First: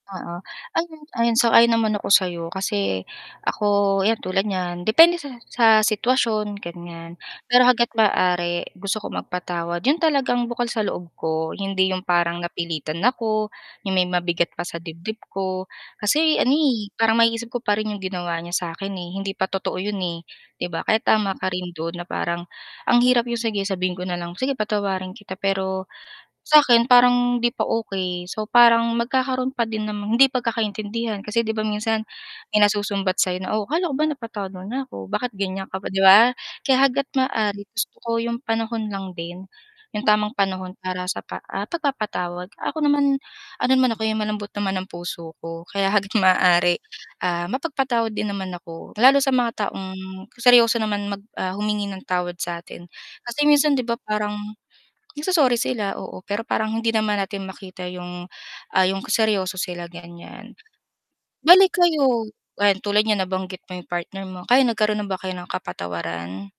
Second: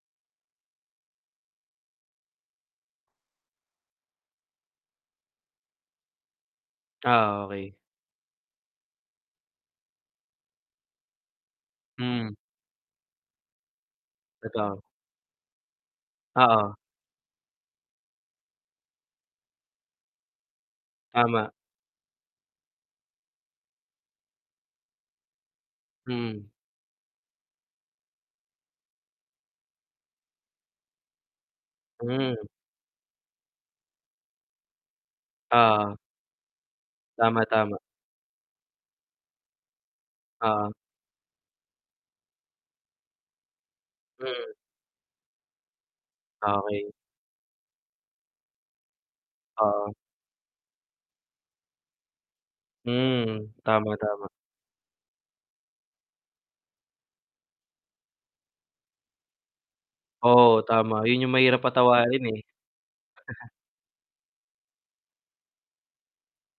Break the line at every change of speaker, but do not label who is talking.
Oo. Ayun, ayun sang-ayon naman ako sayo, kasi ako yan tulad niyan, depende sa sa sitwasyon ganyan.
Ah,
Pero
okay.
hangga't maaari gusto ko magpatawad yun talagang bukal sa loob ko, hindi yung
Mm.
parang napilitan ako, yung may mabigat pa
Totoo.
sa dibdib ko. Kasi ano,
Oo.
eh, parang maiisip ko pa rin yung ginawa niya sa akin, eh, hindi pa totoo yun, eh, 'di ba. Kaya tama ka
Tama.
rin dun na parang, ang hirap yung sige sabihin ko na lang, "Sige patawarin kita," pero
Mm.
sakin parang hindi pa okay. So parang magkakaroon pa din namang hindi pagkakaintindihan kasi 'di ba minsan,
Mm.
may nasusumbat sayo na, "Oh akala ko ba napatawad mo na ko? Bakit ganyan ka pa?"
Oo.
'di ba? Kaya hangga't
Tama,
maaari
tama.
gusto ko yung panahon lang din, yung tamang
Oo.
panahon para sa pa ah, pagpapatawad. Ako naman, ano naman ako, eh, malambot
Mm.
naman ang puso ko, kaya hangga't maaari,
Okay.
ah, mapagpatawad din naman ako. Lalo sa mga
Oo.
taong seryoso naman mag, ah, humingi ng tawad satin.
Hmm.
Kasi minsan 'di
Tama,
ba
tama.
parang nagso-sorry sila- oo- pero parang hindi naman natin makita yung, ah, yung ka seryoso sila ganyan.
Oo, tama. Yun yung mahirap
Bali
patawarin,
kayo,
eh.
yan tulad nyan nabanggit mo 'yong partner mo, kayo nagkaroon na ba kayo ng kapatawaran?